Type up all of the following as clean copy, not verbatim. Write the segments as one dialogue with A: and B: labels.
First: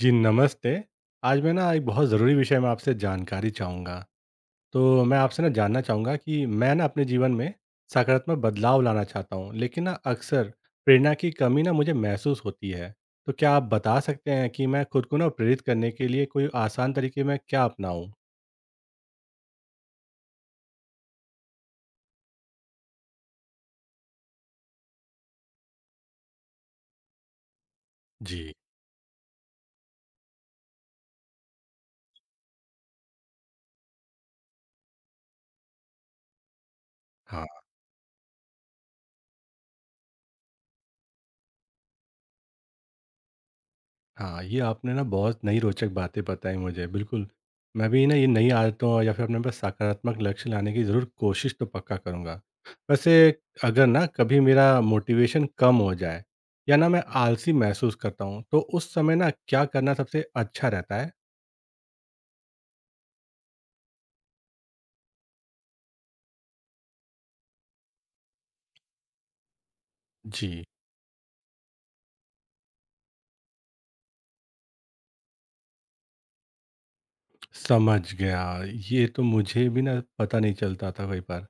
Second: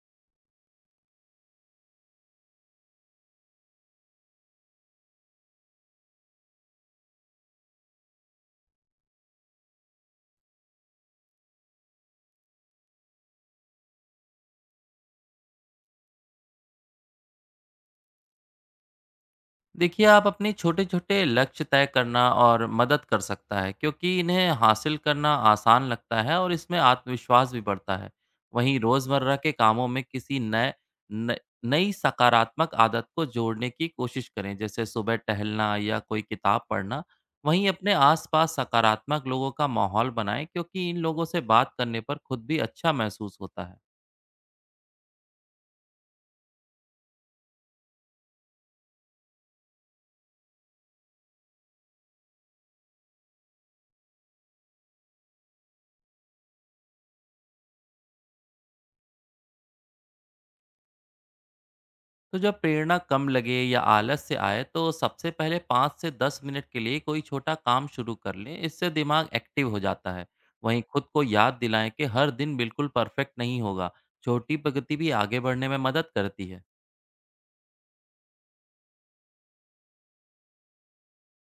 A: जी नमस्ते। आज मैं ना एक बहुत ज़रूरी विषय में आपसे जानकारी चाहूँगा। तो मैं आपसे ना जानना चाहूँगा कि मैं ना अपने जीवन में सकारात्मक बदलाव लाना चाहता हूँ, लेकिन ना अक्सर प्रेरणा की कमी ना मुझे महसूस होती है। तो क्या आप बता सकते हैं कि मैं खुद को ना प्रेरित करने के लिए कोई आसान तरीके मैं क्या अपनाऊँ?
B: देखिए, आप अपने छोटे-छोटे लक्ष्य तय करना और मदद कर सकता है, क्योंकि इन्हें हासिल करना आसान लगता है और इसमें आत्मविश्वास भी बढ़ता है।
A: जी।
B: वहीं रोज़मर्रा के कामों में किसी नए न नई सकारात्मक आदत को जोड़ने की कोशिश करें, जैसे सुबह टहलना या कोई किताब पढ़ना।
A: हाँ।
B: वहीं अपने आस-पास सकारात्मक लोगों का माहौल बनाएँ, क्योंकि इन लोगों से बात करने पर खुद भी अच्छा महसूस होता है।
A: हाँ, ये आपने ना बहुत नई रोचक बातें बताई मुझे, बिल्कुल। मैं भी ना ये नई आदतों या फिर अपने पास सकारात्मक लक्ष्य लाने की ज़रूर कोशिश तो पक्का करूँगा। वैसे अगर ना कभी मेरा मोटिवेशन कम हो जाए या ना मैं आलसी महसूस करता हूँ, तो उस समय ना क्या करना सबसे अच्छा रहता है?
B: तो जब प्रेरणा कम लगे या आलस से आए तो सबसे पहले 5 से 10 मिनट के लिए कोई छोटा काम शुरू कर लें। इससे दिमाग एक्टिव हो जाता है।
A: जी,
B: वहीं खुद को याद दिलाएं कि हर दिन बिल्कुल परफेक्ट नहीं होगा। छोटी प्रगति भी आगे बढ़ने में मदद करती है।
A: समझ गया। ये तो मुझे भी ना पता नहीं चलता था कई बार।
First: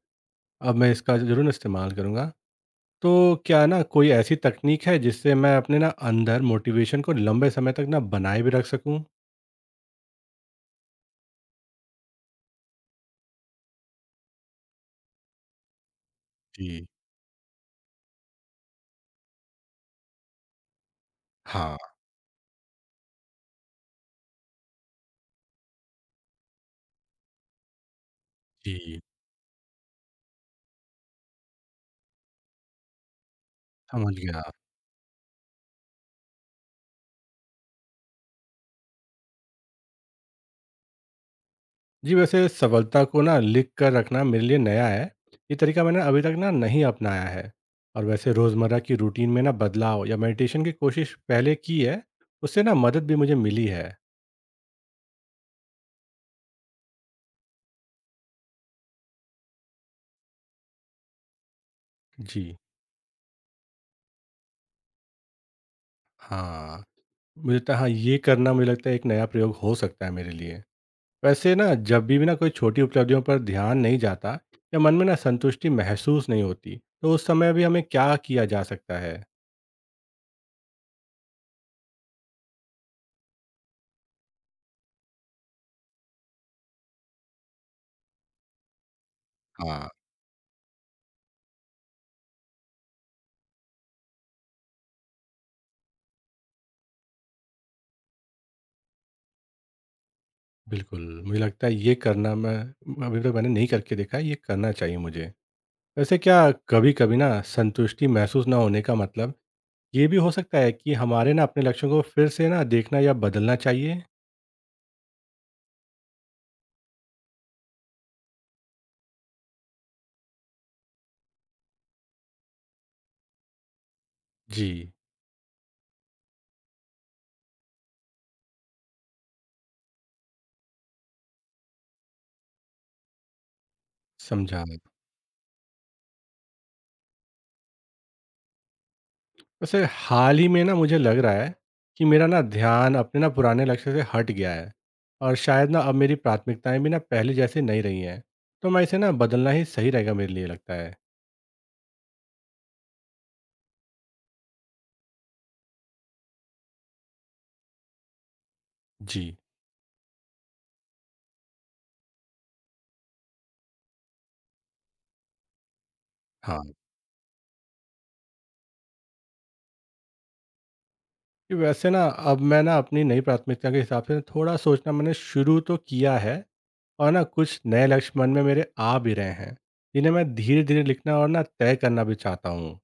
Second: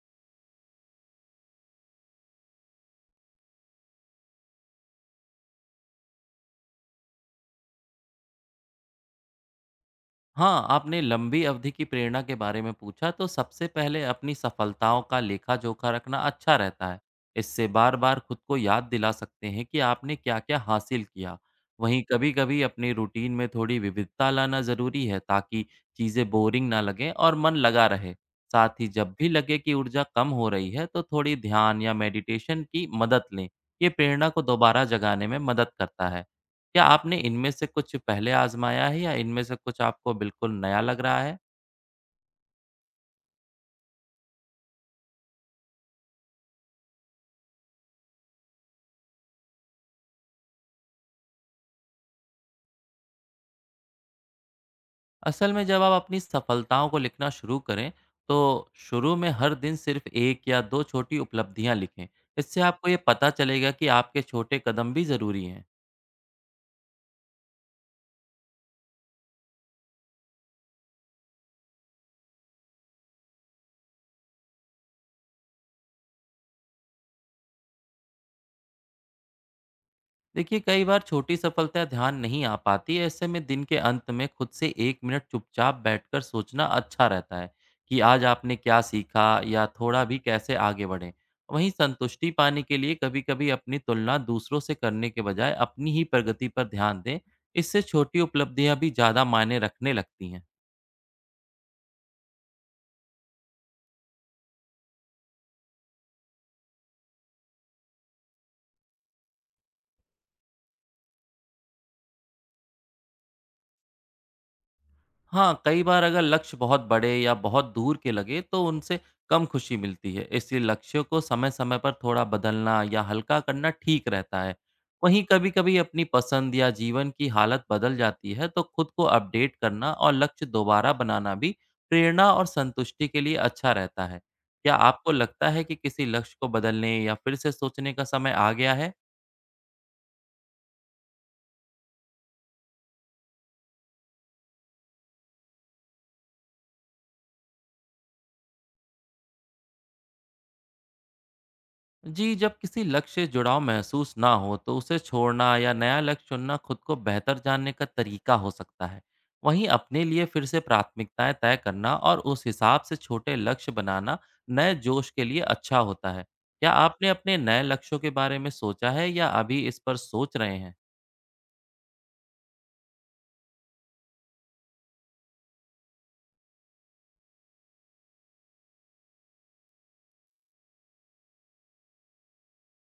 A: अब मैं इसका ज़रूर इस्तेमाल करूँगा। तो क्या ना कोई ऐसी तकनीक है जिससे मैं अपने ना अंदर मोटिवेशन को लंबे समय तक ना बनाए भी रख सकूं?
B: हाँ, आपने लंबी अवधि की प्रेरणा के बारे में पूछा तो सबसे पहले अपनी सफलताओं का लेखा-जोखा रखना अच्छा
A: जी।
B: रहता है। इससे बार-बार खुद को याद दिला सकते हैं कि आपने क्या-क्या हासिल किया।
A: हाँ।
B: वहीं कभी-कभी अपनी रूटीन में थोड़ी विविधता लाना ज़रूरी है ताकि चीज़ें बोरिंग ना लगें और मन लगा रहे। साथ ही
A: जी।
B: जब भी लगे कि ऊर्जा कम हो रही है तो थोड़ी ध्यान या मेडिटेशन की मदद लें। ये
A: समझ
B: प्रेरणा
A: गया।
B: को दोबारा जगाने में मदद करता है। क्या आपने इनमें से कुछ पहले आज़माया है या इनमें से कुछ आपको बिल्कुल नया लग रहा है?
A: जी, वैसे सफलता को ना लिख कर रखना मेरे लिए नया है। ये तरीका मैंने अभी तक ना नहीं अपनाया है। और वैसे रोज़मर्रा की रूटीन में ना बदलाव या मेडिटेशन की कोशिश पहले की है। उससे ना मदद भी मुझे मिली है।
B: असल में जब आप अपनी सफलताओं को लिखना शुरू करें, तो शुरू में हर दिन सिर्फ 1 या 2 छोटी उपलब्धियाँ लिखें।
A: जी।
B: इससे आपको ये पता चलेगा कि आपके छोटे कदम भी ज़रूरी हैं।
A: हाँ। मुझे लगता है, हाँ, ये करना मुझे लगता है एक नया प्रयोग हो सकता है मेरे लिए। वैसे ना जब भी ना कोई छोटी उपलब्धियों पर ध्यान नहीं जाता या मन में ना संतुष्टि महसूस नहीं होती, तो उस समय भी हमें क्या किया जा सकता है?
B: देखिए कई बार छोटी सफलता ध्यान नहीं आ पाती। ऐसे में दिन के अंत में खुद से 1 मिनट चुपचाप बैठकर सोचना अच्छा रहता है कि आज आपने क्या सीखा या
A: हाँ,
B: थोड़ा भी कैसे आगे बढ़े। वहीं संतुष्टि पाने के लिए कभी कभी अपनी तुलना दूसरों से करने के बजाय अपनी ही प्रगति पर ध्यान दें। इससे छोटी उपलब्धियां भी ज़्यादा मायने रखने लगती हैं।
A: बिल्कुल। मुझे लगता है ये करना मैं अभी तक मैंने नहीं करके देखा है, ये करना चाहिए मुझे। वैसे क्या कभी कभी ना संतुष्टि महसूस ना होने का मतलब ये भी हो सकता है कि हमारे ना अपने लक्ष्यों को फिर से ना देखना या बदलना चाहिए?
B: हाँ, कई बार अगर लक्ष्य बहुत बड़े या बहुत दूर के लगे तो उनसे कम खुशी मिलती है। इसलिए लक्ष्यों को समय-समय पर थोड़ा बदलना या हल्का करना ठीक रहता है।
A: जी,
B: वहीं कभी-कभी अपनी पसंद या जीवन की हालत बदल जाती है तो खुद को अपडेट करना और लक्ष्य दोबारा बनाना भी प्रेरणा और संतुष्टि के लिए अच्छा रहता है।
A: समझा।
B: क्या आपको लगता है कि किसी लक्ष्य को बदलने या फिर से सोचने का समय आ गया है?
A: वैसे हाल ही में ना मुझे लग रहा है कि मेरा ना ध्यान अपने ना पुराने लक्ष्य से हट गया है, और शायद ना अब मेरी प्राथमिकताएं भी ना पहले जैसी नहीं रही हैं। तो मैं इसे ना बदलना ही सही रहेगा मेरे लिए लगता है।
B: जी जब किसी लक्ष्य से जुड़ाव महसूस ना हो तो उसे छोड़ना या नया लक्ष्य चुनना खुद को बेहतर जानने का तरीका हो सकता है।
A: जी।
B: वहीं अपने लिए फिर से प्राथमिकताएं तय करना और उस हिसाब से छोटे लक्ष्य बनाना नए जोश के लिए अच्छा होता है।
A: हाँ,
B: क्या आपने अपने नए लक्ष्यों के बारे में सोचा है या अभी इस पर सोच रहे हैं?
A: कि वैसे ना अब मैं ना अपनी नई प्राथमिकता के हिसाब से थोड़ा सोचना मैंने शुरू तो किया है, और ना कुछ नए लक्ष्य मन में मेरे आ भी रहे हैं, जिन्हें मैं धीरे धीरे लिखना और ना तय करना भी चाहता हूँ।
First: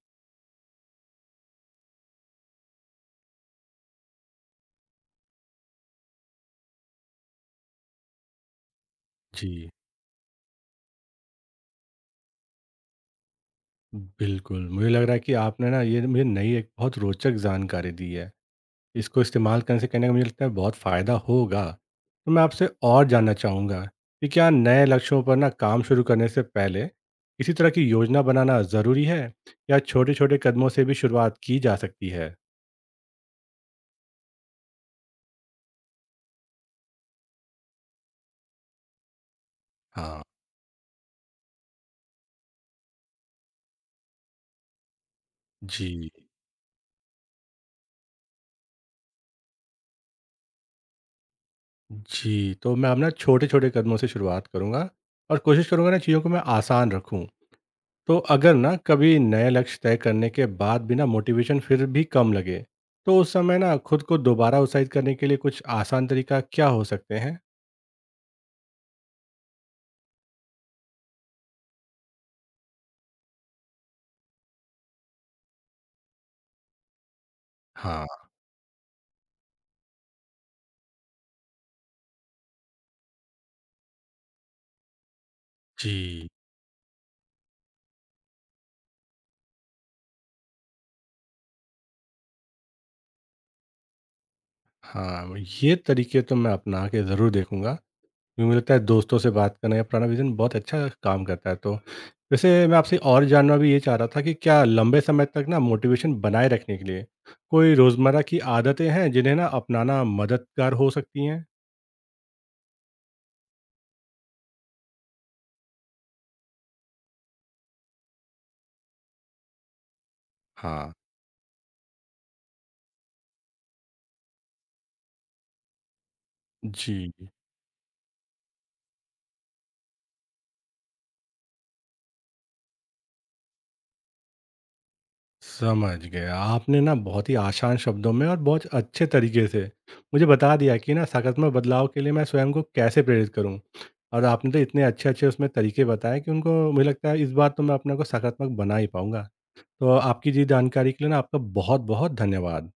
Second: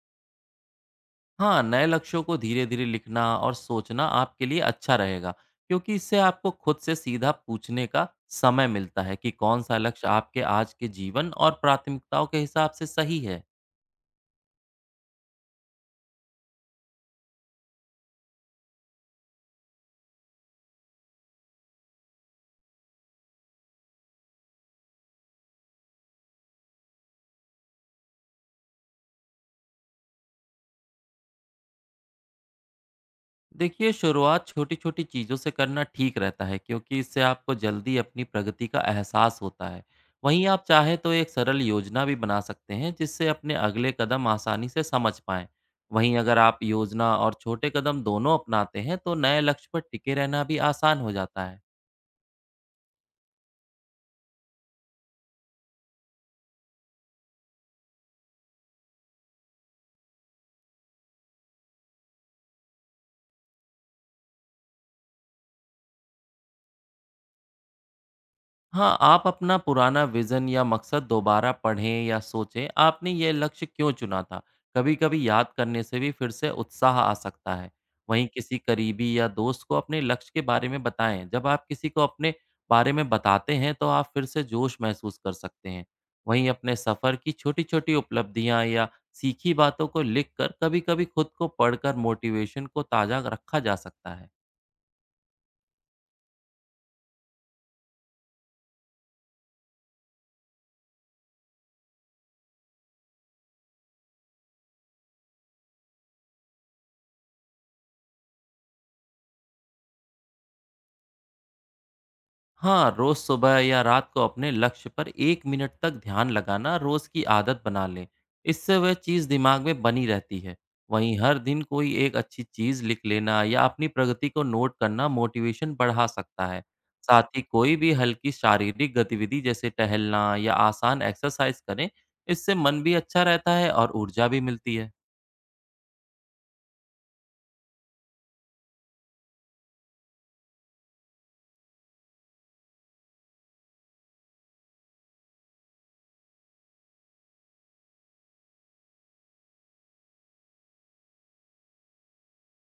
B: हाँ, नए लक्ष्यों को धीरे-धीरे लिखना और सोचना आपके लिए अच्छा रहेगा, क्योंकि इससे आपको खुद से सीधा पूछने का समय मिलता है कि
A: जी।
B: कौन-सा लक्ष्य आपके आज के जीवन और प्राथमिकताओं के हिसाब से सही है।
A: बिल्कुल मुझे लग रहा है कि आपने ना ये मुझे नई एक बहुत रोचक जानकारी दी है। इसको इस्तेमाल करने से कहने का मुझे लगता है बहुत फ़ायदा होगा। तो मैं आपसे और जानना चाहूँगा कि क्या नए लक्ष्यों पर ना काम शुरू करने से पहले किसी तरह की योजना बनाना ज़रूरी है? या छोटे-छोटे कदमों से भी शुरुआत की जा सकती है?
B: देखिए शुरुआत छोटी-छोटी चीज़ों से करना ठीक रहता है क्योंकि इससे आपको जल्दी अपनी प्रगति का एहसास होता है।
A: हाँ।
B: वहीं आप चाहें तो एक सरल योजना भी बना सकते हैं जिससे अपने अगले कदम आसानी से समझ पाएँ।
A: जी।
B: वहीं अगर आप योजना और छोटे कदम दोनों अपनाते हैं तो नए लक्ष्य पर टिके रहना भी आसान हो जाता है।
A: जी, तो मैं अब ना छोटे-छोटे कदमों से शुरुआत करूँगा और कोशिश करूँगा ना चीज़ों को मैं आसान रखूँ। तो अगर ना कभी नए लक्ष्य तय करने के बाद भी ना मोटिवेशन फिर भी कम लगे, तो उस समय ना खुद को दोबारा उत्साहित करने के लिए कुछ आसान तरीका क्या हो सकते हैं?
B: हाँ, आप अपना पुराना विज़न या मकसद दोबारा पढ़ें या सोचें, आपने ये लक्ष्य क्यों चुना था? कभी-कभी याद करने से भी फिर से उत्साह आ सकता है।
A: हाँ।
B: वहीं किसी करीबी या दोस्त को अपने लक्ष्य के बारे में बताएँ, जब आप किसी को अपने बारे में बताते हैं, तो आप फिर से जोश महसूस कर सकते हैं।
A: जी।
B: वहीं अपने सफ़र की छोटी-छोटी उपलब्धियाँ या सीखी बातों को लिखकर कभी-कभी खुद को पढ़कर मोटिवेशन को ताज़ा रखा जा सकता है।
A: हाँ, ये तरीके तो मैं अपना के ज़रूर देखूंगा, क्योंकि मुझे लगता है दोस्तों से बात करना या पुराना विजन बहुत अच्छा काम करता है। तो वैसे मैं आपसे और जानना भी ये चाह रहा था कि क्या लंबे समय तक ना मोटिवेशन बनाए रखने के लिए कोई रोज़मर्रा की आदतें हैं जिन्हें ना अपनाना मददगार हो सकती हैं?
B: हाँ, रोज सुबह या रात को अपने लक्ष्य पर 1 मिनट तक ध्यान लगाना रोज की आदत बना लें। इससे वह चीज़ दिमाग में बनी रहती है।
A: हाँ।
B: वहीं हर दिन कोई एक अच्छी चीज़ लिख लेना या अपनी प्रगति को नोट करना मोटिवेशन बढ़ा सकता है।
A: जी।
B: साथ ही कोई भी हल्की शारीरिक गतिविधि जैसे टहलना या आसान एक्सरसाइज करें। इससे मन भी अच्छा रहता है और ऊर्जा भी मिलती है।
A: समझ गए, आपने ना बहुत ही आसान शब्दों में और बहुत अच्छे तरीके से मुझे बता दिया कि ना सकारात्मक बदलाव के लिए मैं स्वयं को कैसे प्रेरित करूं। और आपने तो इतने अच्छे अच्छे उसमें तरीके बताए कि उनको मुझे लगता है इस बार तो मैं अपने को सकारात्मक बना ही पाऊंगा। तो आपकी जी जानकारी के लिए ना आपका बहुत बहुत धन्यवाद।